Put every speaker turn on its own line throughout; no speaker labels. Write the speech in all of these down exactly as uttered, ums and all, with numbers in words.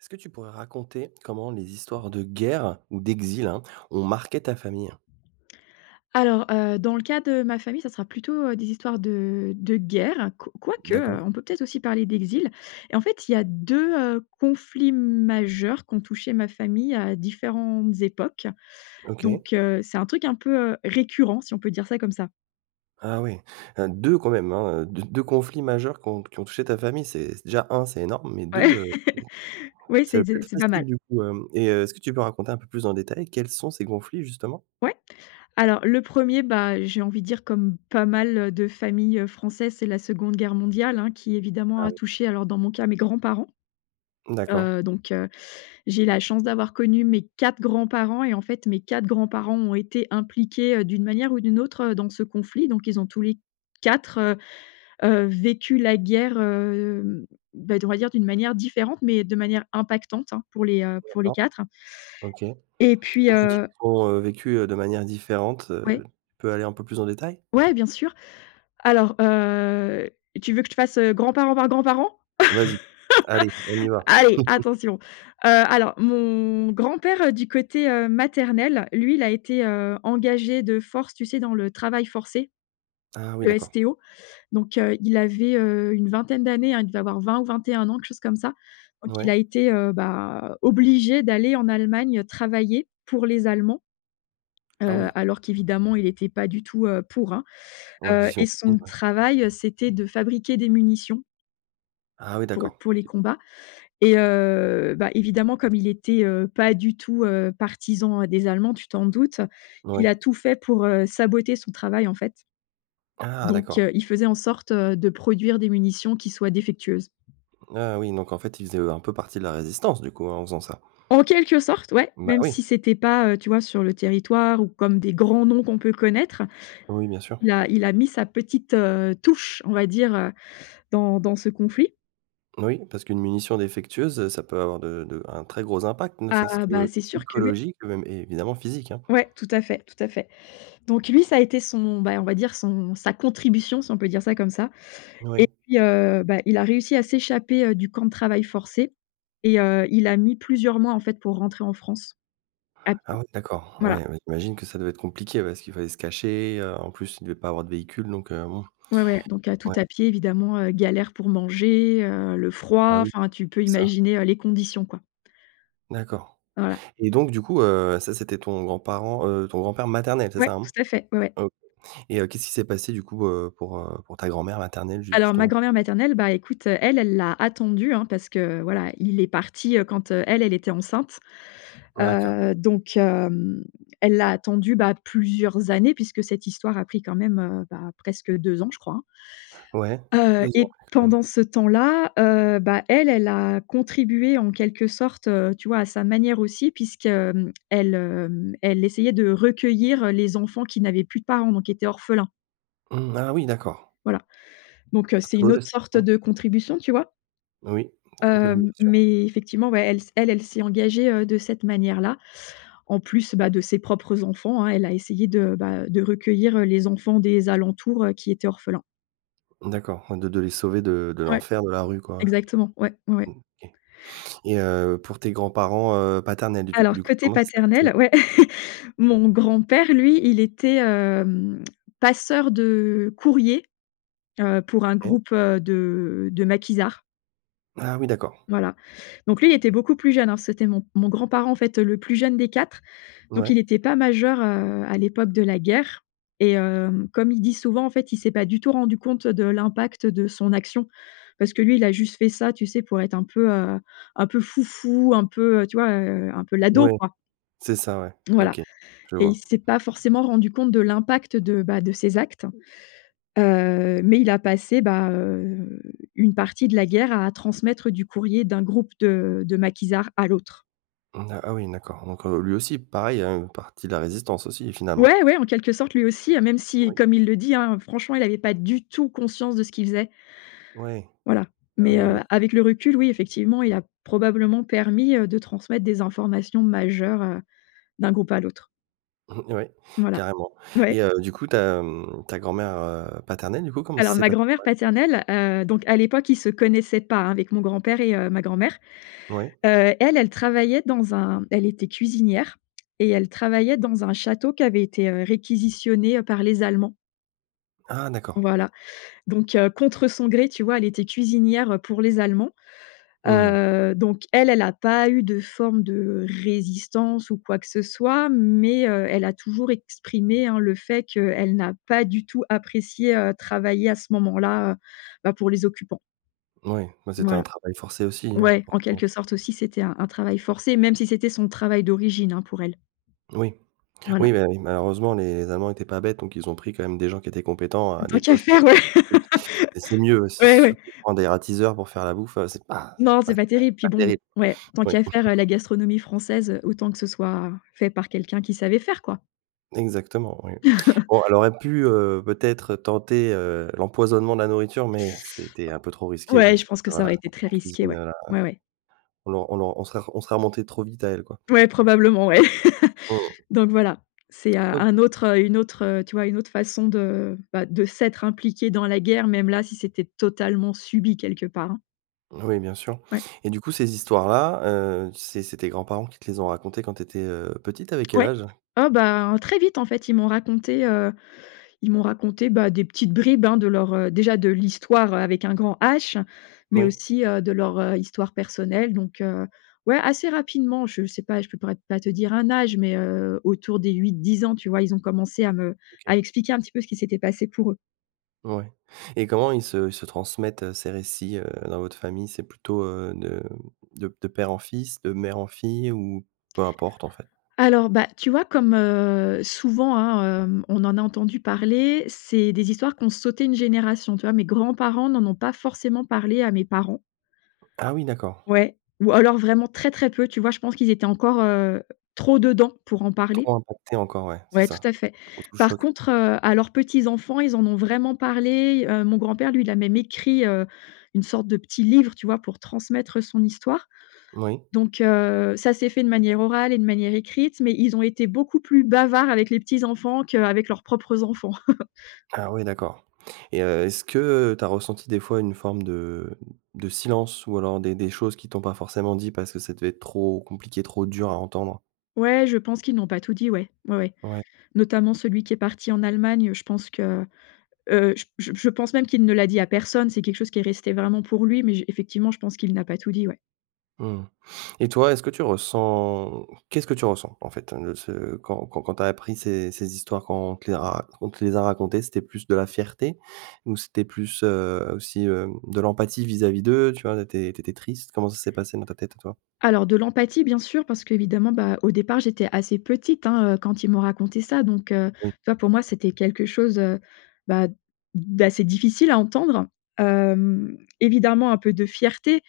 Est-ce que tu pourrais raconter, comment les histoires de guerre ou d'exil, hein, ont marqué ta famille?
Alors, heu, dans le cas de ma famille, ça sera plutôt, heu, des histoires de de guerre, qu quoique, heu,
D'accord.
on peut peut-être aussi parler d'exil. En fait, il y a deux, heu, conflits majeurs qui ont touché ma famille à différentes époques.
OK.
Donc, heu, c'est un truc un peu, heu, récurrent si on peut dire ça comme ça.
Ah oui, hem, deux quand même, hein, d deux conflits majeurs qui ont qui ont touché ta famille, c'est c déjà un c'est énorme, mais deux,
Ouais.
heu,
Oui,
ça
c'est
doit pas
de
être
c'est pas
facile
mal.
du coup, hem, et heu, est-ce que tu peux raconter un peu plus en détail quels sont ces conflits justement?
Ouais. Alors le premier, bah, j'ai envie de dire comme pas mal, heu, de familles, heu, françaises, c'est la seconde guerre mondiale, hein, qui évidemment
Ah
a
oui.
touché alors dans mon cas mes grands-parents.
D'accord.
Heu, donc, heu, j'ai la chance d'avoir connu mes quatre grands-parents et en fait mes quatre grands-parents ont été impliqués, heu, d'une manière ou d'une autre, heu, dans ce conflit. Donc ils ont tous les quatre, heu, heu, vécu la guerre, heu, bah, d on va dire d'une manière différente mais de manière impactante, hein, pour les, heu, pour les
D'accord.
quatre
OK.
et puis,
Quand tu dis:
heu
«On, heu, vécu, heu, de manière différente», heu,
Ouais.
tu peux aller un peu plus en détail?
Ouais, bien sûr. Alors, heu, tu veux que je te fasse, heu, grand parent par grand parent?
Vas-y. Allez, on y va.
Allez, attention. Heu, alors mon grand père, heu, du côté heu, maternel, lui il a été, heu, engagé de force, tu sais? Dans le travail forcé.
Ah oui,
Le
d'accord.
STO donc, heu, il avait, heu, une vingtaine d'années, hein, il devait avoir vingt ou vingt-et-un ans, quelque chose comme ça. Donc il
Ouais.
a été, heu, bah, obligé d'aller en Allemagne, heu, travailler pour les Allemands,
Ah
heu,
oui.
alors qu'évidemment il était pas du tout, heu, pour, hein.
Ouais,
Heu,
j'imagine
et son
ouais.
travail, heu, c'était de fabriquer des munitions
Ah oui,
pour l
d'accord.
pour les
[unintelligible]
combats et, heu, bah, évidemment comme il était, heu, pas du tout, heu, partisan des Allemands, tu t'en doutes, il
Moui.
a tout fait pour, heu, saboter son travail en fait
Ah!
donc,
D'accord.
heu, il faisait en sorte, heu, de produire des munitions qui soient défectueuses.
Ah oui, donc en fait ils faisaient, heu, un peu partie de la résistance du coup, hein, en faisant ça?
En quelque sorte, ouais,
Bah
même
oui!
si c'était pas, heu, tu vois? Sur le territoire ou comme des grands noms qu'on peut connaître,
Oui, bien sûr.
il a il a mis sa petite, heu, touche on va dire, heu, dans dans ce conflit.
Oui. Parce qu'une munition défectueuse, heu, ça peut avoir de de un très gros impact, ne serait-ce
Ah, bah c'est sûr que, ouais.
qu'écologique même et évidemment physique, hein.
Ouais, tout à fait, tout à fait. Donc lui ça a été son, ben, on va dire son, sa contribution si on peut dire ça comme ça et
Oui.
puis, heu, bah, il a réussi à s'échapper, heu, du camp de travail forcé et, heu, il a mis plusieurs mois, en fait, pour rentrer en France. À
Ah
pied.
oui, d'accord. Ouais,
Voilà.
j'imagine que ça devait être compliqué parce qu'il fallait se cacher, heu, en plus il devait pas avoir de véhicule donc, heu, bon.
Ouais, ouais. Donc à, tout
Ouais.
à pied évidemment, heu, galère pour manger, heu, le
Ah
froid,
oui,
enfin tu peux
c'est ça.
imaginer heu, les conditions quoi.
D'accord.
Voilà.
Et donc du coup, heu, ça c'était ton grand-parent, heu, ton grand-père maternel c'est
Ouais
ça, hein?
tout à fait. Ouais, ouais.
OK et heu, qu'est-ce qui s'est passé du coup, heu, pour, heu, pour ta grand-mère maternelle ju
Alors ma
justement?
grand-mère maternelle, bah, écoute, heu, elle, elle l'a attendu hein, parce que voilà, il est parti, heu, quand, heu, elle, elle était enceinte.
D'accord.
Heu, donc hem, elle l'a attendu, bah, plusieurs années puisque cette histoire a pris quand même, heu, bah, presque deux ans je crois, hein
Ouais.
heu
Deux ans
et
quand même.
pendant ce temps-là, heu, bah elle, elle a contribué en quelque sorte, heu, tu vois à sa manière aussi puisque, hem, elle hem, elle essayait de recueillir heu, les enfants qui n'avaient plus de parents donc qui étaient orphelins.
Mmh, ah oui, d'accord.
Voilà. Donc, heu,
C'est
c'est
un beau
une autre
geste aussi,
sorte
hein.
de contribution, tu vois?
Oui, oui bien
Hem,
sûr.
mais effectivement ouais, elle s elle, elle s'est engagée, heu, de cette manière-là en plus, bah, de ses propres enfants, hein, elle a essayé de, bah, heu, de recueillir, heu, les enfants des alentours, heu, qui étaient orphelins.
D'accord, de de les sauver de de
Ouais,
l'enfer de la rue quoi.
exactement. Ouais, mouais.
OK. Et heu, pour tes grands-parents, heu, paternels du tout
Alors
du coup,
côté
comment ça s'est passé?
paternel ouais, mon grand-père lui il était, hem, passeur de courrier, heu, pour un
OK.
groupe, heu, de de maquisards.
Ah oui d'accord.
Voilà, donc lui il était beaucoup plus jeune, hein, c'était mon mon grand-parent en fait, heu, le plus jeune des quatre, donc
Ouais.
il était pas majeur, heu, à l'époque de la guerre et, heu, comme il dit souvent en fait il s'est pas du tout rendu compte de l'impact de son action. Parce que lui il a juste fait ça tu sais? Pour être un peu, heu, un peu fou fou, un peu, heu, tu vois? Heu, un peu l'ado
Ouais,
quoi.
c'est ça, ouais,
Voilà
OK, je
et il
vois.
s'est pas forcément rendu compte de l'impact de, bah, de ses actes, heu, mais il a passé, bah, heu, une partie de la guerre à transmettre du courrier d'un groupe de de maquisards à l'autre.
N ah oui d'accord donc, heu, lui aussi pareil, heu, une partie de la résistance aussi finalement.
Ouais ouais, en quelque sorte lui aussi, hein, même si
Oui.
comme il le dit, hein, franchement il avait pas du tout conscience de ce qu'il faisait.
Ouais.
Voilà.
Ah oui,
Mais,
oui,
heu,
bien
avec le recul oui effectivement il a probablement permis, heu, de transmettre des informations majeures, heu, d'un groupe à l'autre.
Ouais
Voilà,
carrément et
ouais.
heu, du coup ta, mmh, ta grand-mère, heu, paternelle du coup comment ça
Alors
s'est
ma
passé pour
grand-mère
elle?
paternelle, heu, donc à l'époque ils se connaissaient pas, hein, avec mon grand-père et, heu, ma grand-mère.
Ouais.
Heu, elle, elle travaillait dans un elle était cuisinière, et elle travaillait dans un château qui avait été réquisitionné, heu, par les Allemands.
Ah, d'accord.
Voilà. Donc, heu, contre son gré tu vois elle était cuisinière, heu, pour les Allemands.
Mmh mh.
Heu, donc elle elle a pas eu de forme de résistance ou quoi que ce soit. Mais, heu, elle a toujours exprimé, hein, le fait qu'elle n'a pas du tout apprécié, heu, travailler à ce moment-là, heu, bah, pour les occupants.
Ouais. Bah, c'était un
Voilà.
travail forcé aussi, hein,
Ouais, en
forcement.
quelque sorte aussi c'était un un travail forcé. Même si c'était son travail d'origine, hein, pour elle.
Oui, oui.
Voilà.
Mais, oui malheureusement les allemands étaient pas bêtes donc ils ont pris quand même des gens qui étaient compétents à
Tant
des
qu'à
postes,
faire, ouais.
heu et c'est mieux si c'est
Ouais,
sûr
ouais.
que prendre des ratiseurs pour faire la bouffe, heu, c'est pas,
Non.
c'est
C'est pas terrible puis
pas
bon
terrible.
ouais tant
Oui.
qu'à faire, heu, la gastronomie française, heu, autant que ce soit fait par quelqu'un qui savait faire quoi.
Exactement, oui. Bon elle aurait pu, heu, peut-être tenter, heu, l'empoisonnement de la nourriture. Mais c'était un peu trop risqué
Ouais,
vu que
je pense que ça
voilà
aurait été très
en
risqué.
cuisine,
Ouais.
heu,
Ouais, ouais.
on l on l on ser on serait remonté trop vite à elle quoi.
Ouais, probablement, ouais.
Mmh mh.
Donc voilà, c'est un un
OK.
autre, heu une autre, heu, tu vois une autre façon de, bah, de s'être impliqué dans la guerre même là si c'était totalement subi quelque part, hein.
Oui bien sûr.
Ouais.
Et du coup, ces histoires-là, heu, c'est c'est tes grands-parents qui te les ont racontées quand tu étais, heu, petite? T'avais quel
Ouais.
âge?
Oh ben, très vite en fait ils m'ont raconté, heu, ils m'ont raconté, bah, des petites bribes, hein, de leur, heu déjà de l'histoire avec un grand H, mais
Oui.
aussi, heu, de leur, heu, histoire personnelle. Donc, heu, ouais assez rapidement, je sais pas je peu pourrait pas te dire un âge mais, heu, autour des huit-dix ans, tu vois? Ils ont commencé à me
OK.
à expliquer un petit peu ce qui s'était passé pour eux.
Ouais. Et comment ils se ils se transmettent ces récits, heu, dans votre famille? C'est plutôt, heu, de de de père en fils, de mère en fille ou peu importe, en fait?
Alors, bah tu vois comme, heu, souvent, hein, heu, on en a entendu parler. C'est des histoires qui ont sauté une génération, tu vois? Mes grands-parents n'en ont pas forcément parlé à mes parents.
Ah oui, d'accord.
Ouais ou alors vraiment très, très peu, tu vois? Je pense qu'ils étaient encore, heu, trop dedans pour en parler.
Trop impacté encore ouais, c'est
Ouais tout à
ça.
fait. Par
[unintelligible]
contre, heu, à leurs petits enfants, ils en ont vraiment parlé. Heu, mon grand-père, lui il a même écrit, heu, une sorte de petit livre, tu vois? Pour transmettre son histoire.
Oui.
Donc, heu, ça s'est fait de manière orale et de manière écrite, mais ils ont été beaucoup plus bavards avec les petits enfants qu'avec leurs propres enfants.
Ah oui, d'accord, et heu, est-ce que tu as ressenti, des fois, une forme de de silence ou alors des des choses qui t'ont pas forcément dit, parce que ça devait être trop compliqué, trop dur à entendre?
Ouais, je pense qu'ils n'ont pas tout dit, ouais. Ouais, ouais.
Ouais.
Notamment celui qui est parti en Allemagne, je pense que, heu, j j je pense même qu'il ne l'a dit à personne. C'est quelque chose qui est resté vraiment pour lui, mais j effectivement je pense qu'il n'a pas tout dit ouais.
Mmh. Et toi, est-ce que tu ressens, qu'est-ce que tu ressens, en fait? Ne ce quand quand tu as appris ces ces histoires, quand on te les a quand on te les a racontées? C'était plus de la fierté? Ou c'était plus, heu, aussi, heu, de l'empathie, vis-à-vis d'eux, tu vois? Tu étais tu étais triste? Comment ça s'est passé dans ta tête à toi?
Alors, de l'empathie, bien sûr, parce qu'évidemment, bah, au départ j'étais assez petite, hein, heu, quand ils m'ont raconté ça. Donc, heu,
Oui.
tu vois, pour moi, c'était quelque chose, heu, bah, d'assez difficile à entendre, hem, évidemment un peu de fierté,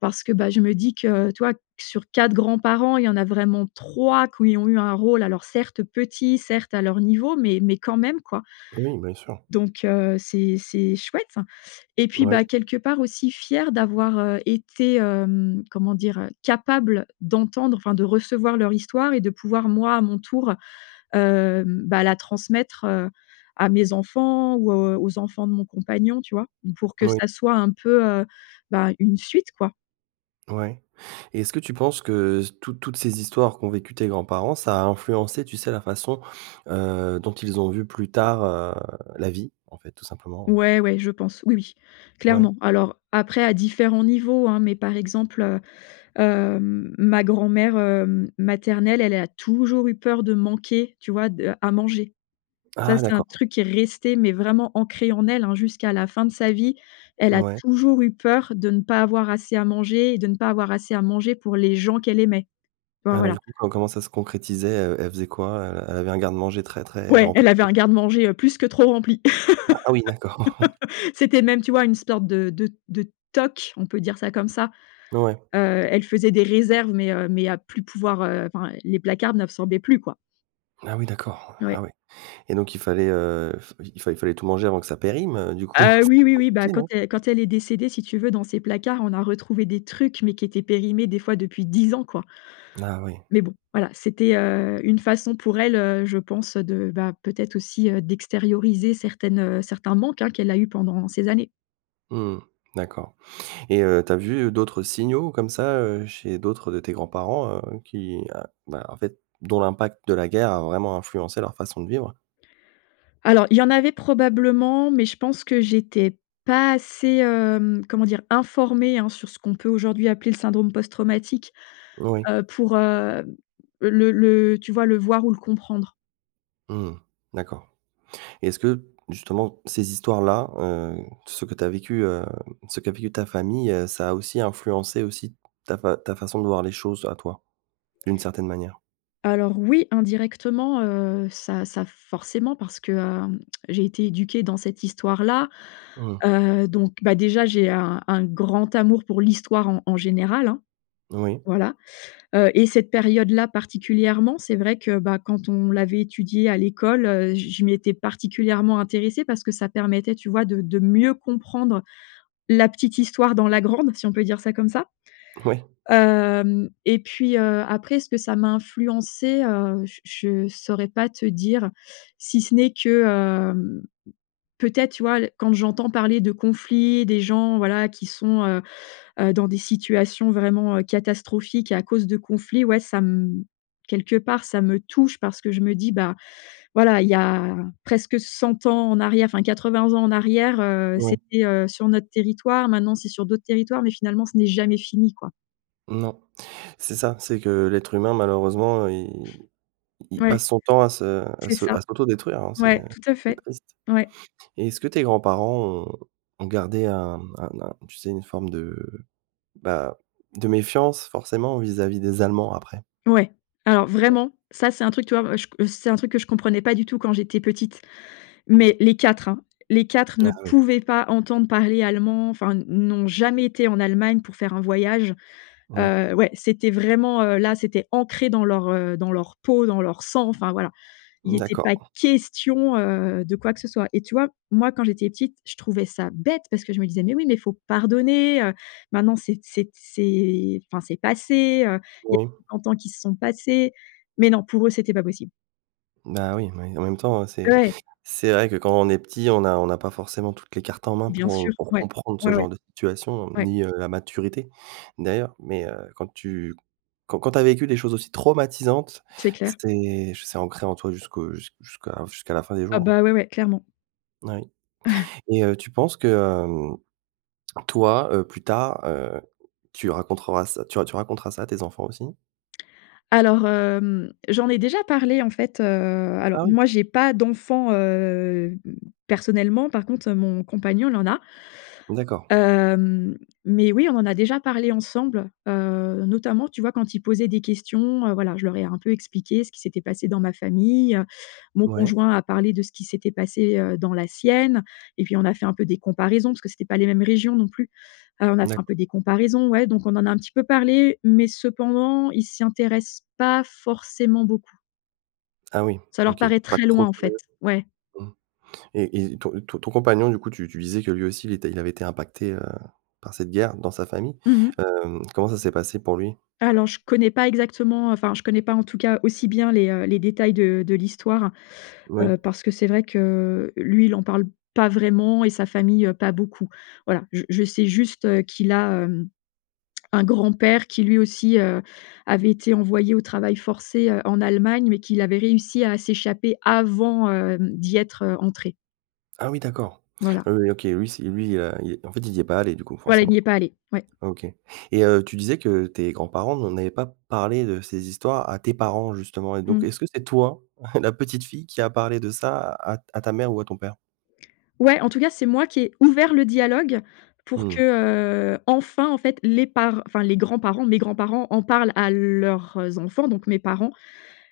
parce que, bah, je me dis que, tu vois, sur quatre grands-parents il y en a vraiment trois qui ont eu un rôle, alors, certes, petit, certes, à leur niveau, mais mais, quand même, quoi.
Oui, bien sûr.
Donc, heu, c'est c'est chouette. Et puis, bah,
Oui.
quelque part aussi, fière d'avoir, heu, été, hem, comment dire, capable d'entendre enfin, de recevoir leur histoire et de pouvoir moi à mon tour, heu, bah, la transmettre, heu, à mes enfants ou aux aux enfants de mon compagnon, tu vois? Pour que
Oui.
ça soit un peu, heu, bah, une suite, quoi.
Ouais. Et est-ce que tu penses que toutes toutes ces histoires qu'ont vécues tes grands-parents, ça a influencé, tu sais, la façon, heu, dont ils ont vu, plus tard, heu, la vie, en fait, tout simplement, hein?
Ouais, ouais, je pense. Oui, oui,
Ouais.
clairement. Alors, après à différents niveaux, hein, mais par exemple, heu, heu, ma grand-mère, heu, maternelle, elle a toujours eu peur de manquer, tu vois, de à manger. Ça
Ah,
c'est un
d'accord!
truc qui est resté mais vraiment ancré en elle, hein, jusqu'à la fin de sa vie, elle a
Ouais.
toujours eu peur de ne pas avoir assez à manger et de ne pas avoir assez à manger pour les gens qu'elle aimait. Tu vois,
Alors,
voilà.
du coup, co comment ça se concrétisait? Heu, elle faisait quoi? Heu, elle avait un garde-manger très, très
Ouais!
rempli?
Elle avait
[unintelligible]
un garde-manger, heu, plus que trop rempli.
Ah oui. D'accord.
C'était même, tu vois, une sorte de de de toc, on peut dire ça comme ça.
Ouais.
Heu, elle faisait des réserves, mais, heu, mais, à plus pouvoir, heu, enfin, les placards n’absorbaient plus quoi.
Ah oui d'accord,
Oui.
ah oui. Et donc il fallait, heu, il f il fallait il fallait tout manger avant que ça périme, heu, du coup?
Heu, oui,
C'était
oui, oui. Bah,
compliqué,
quand
non?
é quand elle est décédée si tu veux dans ses placards on a retrouvé des trucs, mais qui étaient périmés des fois depuis dix ans quoi.
Ah oui.
Mais bon, voilà c'était, heu, une façon pour elle, heu, je pense, heu, de, bah, peut-être aussi, heu, d'extérioriser certaines, heu, certains manques, hein, qu'elle a eu pendant ces années.
Mmh d'accord. Et heu, tu as vu, heu, d'autres signaux comme ça, heu, chez d'autres de tes grands-parents, heu, qui, heu, bah, en fait dont l'impact de la guerre a vraiment influencé leur façon de vivre?
Alors il y en avait probablement, mais je pense que j'étais pas assez, hem, comment dire? Informée, hein, sur ce qu'on peut aujourd'hui appeler le syndrome post-traumatique,
Oui.
heu, pour, heu, le le, heu, tu vois? Le voir ou le comprendre.
Mmh d'accord. Est-ce que justement ces histoires-là, heu, ce que tu as vécu, heu, ce qu'a vécu ta famille, heu, ça a aussi influencé aussi ta fa ta façon de voir les choses, à toi, d'une certaine manière?
Alors oui! Indirectement, heu, ça ça forcément parce que, hem, j'ai été éduquée dans cette histoire-là.
Mmh.
Heu, donc, bah, déjà j'ai un un grand amour pour l'histoire en en général, hein.
Oui.
Voilà. Heu, et cette période-là particulièrement c'est vrai que, bah, quand on l'avait étudiée à l'école, heu, j je m'y étais particulièrement intéressée parce que ça permettait, tu vois, de de mieux comprendre la petite histoire dans la grande, si on peut dire ça comme ça.
Oui.
Hem et puis, heu, après ce que ça m'a influencé, heu, j je saurais pas te dire si ce n'est que, hem. Peut-être tu vois, l quand j'entends parler de conflits, des gens voilà qui sont, heu, heu, dans des situations vraiment, heu, catastrophiques à cause de conflits, ouais ca m quelque part ça me touche parce que je me dis: «Bah, voilà. Il y a presque cent ans en arrière, enfin quatre vingt ans en arrière, heu,
Oui.
c'était, heu, sur notre territoire. Maintenant c'est sur d'autres territoires, mais finalement ce n'est jamais fini quoi».
Non. C'est ça. C'est que, l'être humain malheureusement il il
Ouais.
passe son temps à se à
C'est
se
ça,
à s'autodétruire, hein. C'est,
ouais,
heu,
tout à
c'est
fait,
triste.
ouais.
Et est-ce que tes grands-parents ont ont gardé un un un tu sais? Une forme de, bah, de méfiance, forcément, vis-à-vis des Allemands après?
Ouais. Alors
[unintelligible]
vraiment, ça c'est un truc tu vois? Moi je c'est un truc que je comprenais pas du tout quand j'étais petite. Mais les quatre hein! Les quatre
Ah
ne
oui.
pouvaient pas entendre parler allemand enfin, n'ont jamais été en Allemagne pour faire un voyage.
Ouais.
Heu, ouais, c'était vraiment, heu, là c'était ancré dans leur, heu dans leur peau dans leur sang, enfin voilà. Il était pas
D'accord.
question, heu, de quoi que ce soit. Et tu vois? Moi quand j'étais petite, je trouvais ça bête parce que je me disais: «Mais oui, mais il faut pardonner, heu, maintenant c'est t c'est t c'est enfin c'est passé, heu, il y a
Oui.
[unintelligible] ans qui se sont passés», mais non, pour eux c'était pas possible.
Bah oui oui, en même temps, c'est,
Ouais!
c'est vrai que, quand on est petit, on a on a pas forcément toutes les cartes en main
Bien
pour
sûr,
pour
ouais,
comprendre ce
ouais,
genre
ouais,
de situation,
ouais.
ni, heu, la maturité d'ailleurs, mais, heu, quand tu quand quand tu as vécu des choses aussi traumatisantes
C'est clair.
c'est, j c'est ancré en toi jusqu'au jus jusqu'à jusqu'à la fin des
Ah
jours, hein.
bah, ouais, ouais, clairement.
Oui, et heu, tu penses que hem, toi, heu, plus tard, heu, tu racontreras ça tu tu raconteras ça à tes enfants aussi?
Alors, hem, j'en ai déjà parlé en fait, heu, alors
Ah oui?
moi, j'ai pas d'enfant, hem, personnellement, par contre, heu, mon compagnon, il en a.
D'accord.
Hem, mais oui, on en a déjà parlé ensemble. Heu, notamment, tu vois quand ils posaient des questions, heu, voilà, je leur ai un peu expliqué ce qui s'était passé dans ma famille, heu. Mon
Mouais.
conjoint a parlé de ce qui s'était passé, heu, dans la sienne, et puis on a fait un peu des comparaisons, parce que c'était pas les mêmes régions non plus. Heu, on a fait un
D'acc
peu des comparaisons, ouais, donc on en a un petit peu parlé, mais cependant, ils s'y intéressent pas forcément beaucoup.
Ah oui,
Ça leur
OK.
paraît
Pas
très
de,
loin en fait,
[unintelligible]
ouais.
mmh. Et et, ton ton ton compagnon du coup, tu tu disais que lui aussi, il était il avait été impacté, heu, par cette guerre, dans sa famille.
Mmh mh.
Hem, comment ça s'est passé pour lui?
Alors je connais pas exactement, heu, enfin, je connais pas en tout cas aussi bien les, heu, les détails de de l'histoire.
Oui.
Heu, parce que c'est vrai que, lui il en parle pas vraiment, et sa famille, heu, pas beaucoup. Voilà, je je sais juste, heu, qu'il a, hem, un grand-père qui lui aussi, heu, avait été envoyé au travail forcé, heu, en Allemagne, mais qu'il avait réussi à s'échapper avant, hem, d'y être, heu, entré.
Ah oui d'accord.
Voilà.
Ah oui, OK, lui c lui, heu, il, heu, en fait, il y est pas allé du coup,
Voilà, il n'y
forcément?
est pas allé, ouais.
OK, et heu, tu disais que tes grands-parents n'en avaient pas parlé de ces histoires, à tes parents justement et donc
Mmh.
est-ce que c'est toi, la petite-fille, qui a parlé de ça à à ta mère ou à ton père?
Ouais, en tout cas, c'est moi qui ai ouvert le dialogue pour que,
Mmh.
heu, enfin, en fait les par enfin les grands-parents, mes grands-parents, en parlent à leurs, heu, enfants, donc mes parents.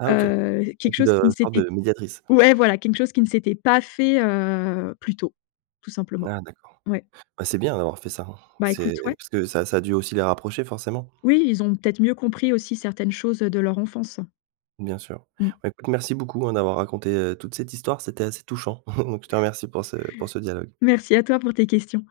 Ah OK,,
Heu, quelque
[unintelligible]
chose qui ne
une sorte,
s'était
de, médiatrice?
ouais voilà, quelque chose qui ne s'était pas fait, heu, plus tôt, tout simplement.
Ah d'accord.
Ouais.
Bah, c'est bien d'avoir fait ça, hein.
Bah
C'est,
écoute ouais.
parce que ça ça a dû aussi les rapprocher, forcément?
Oui, ils ont peut-être mieux compris aussi certaines choses, heu, de leur enfance.
Bien sûr.
Mmh.
Bah écoute, merci beaucoup hein d'avoir raconté, heu, toute cette histoire, c'était assez touchant, donc je te remercie pour ce, pour ce dialogue.
Merci à toi pour tes questions.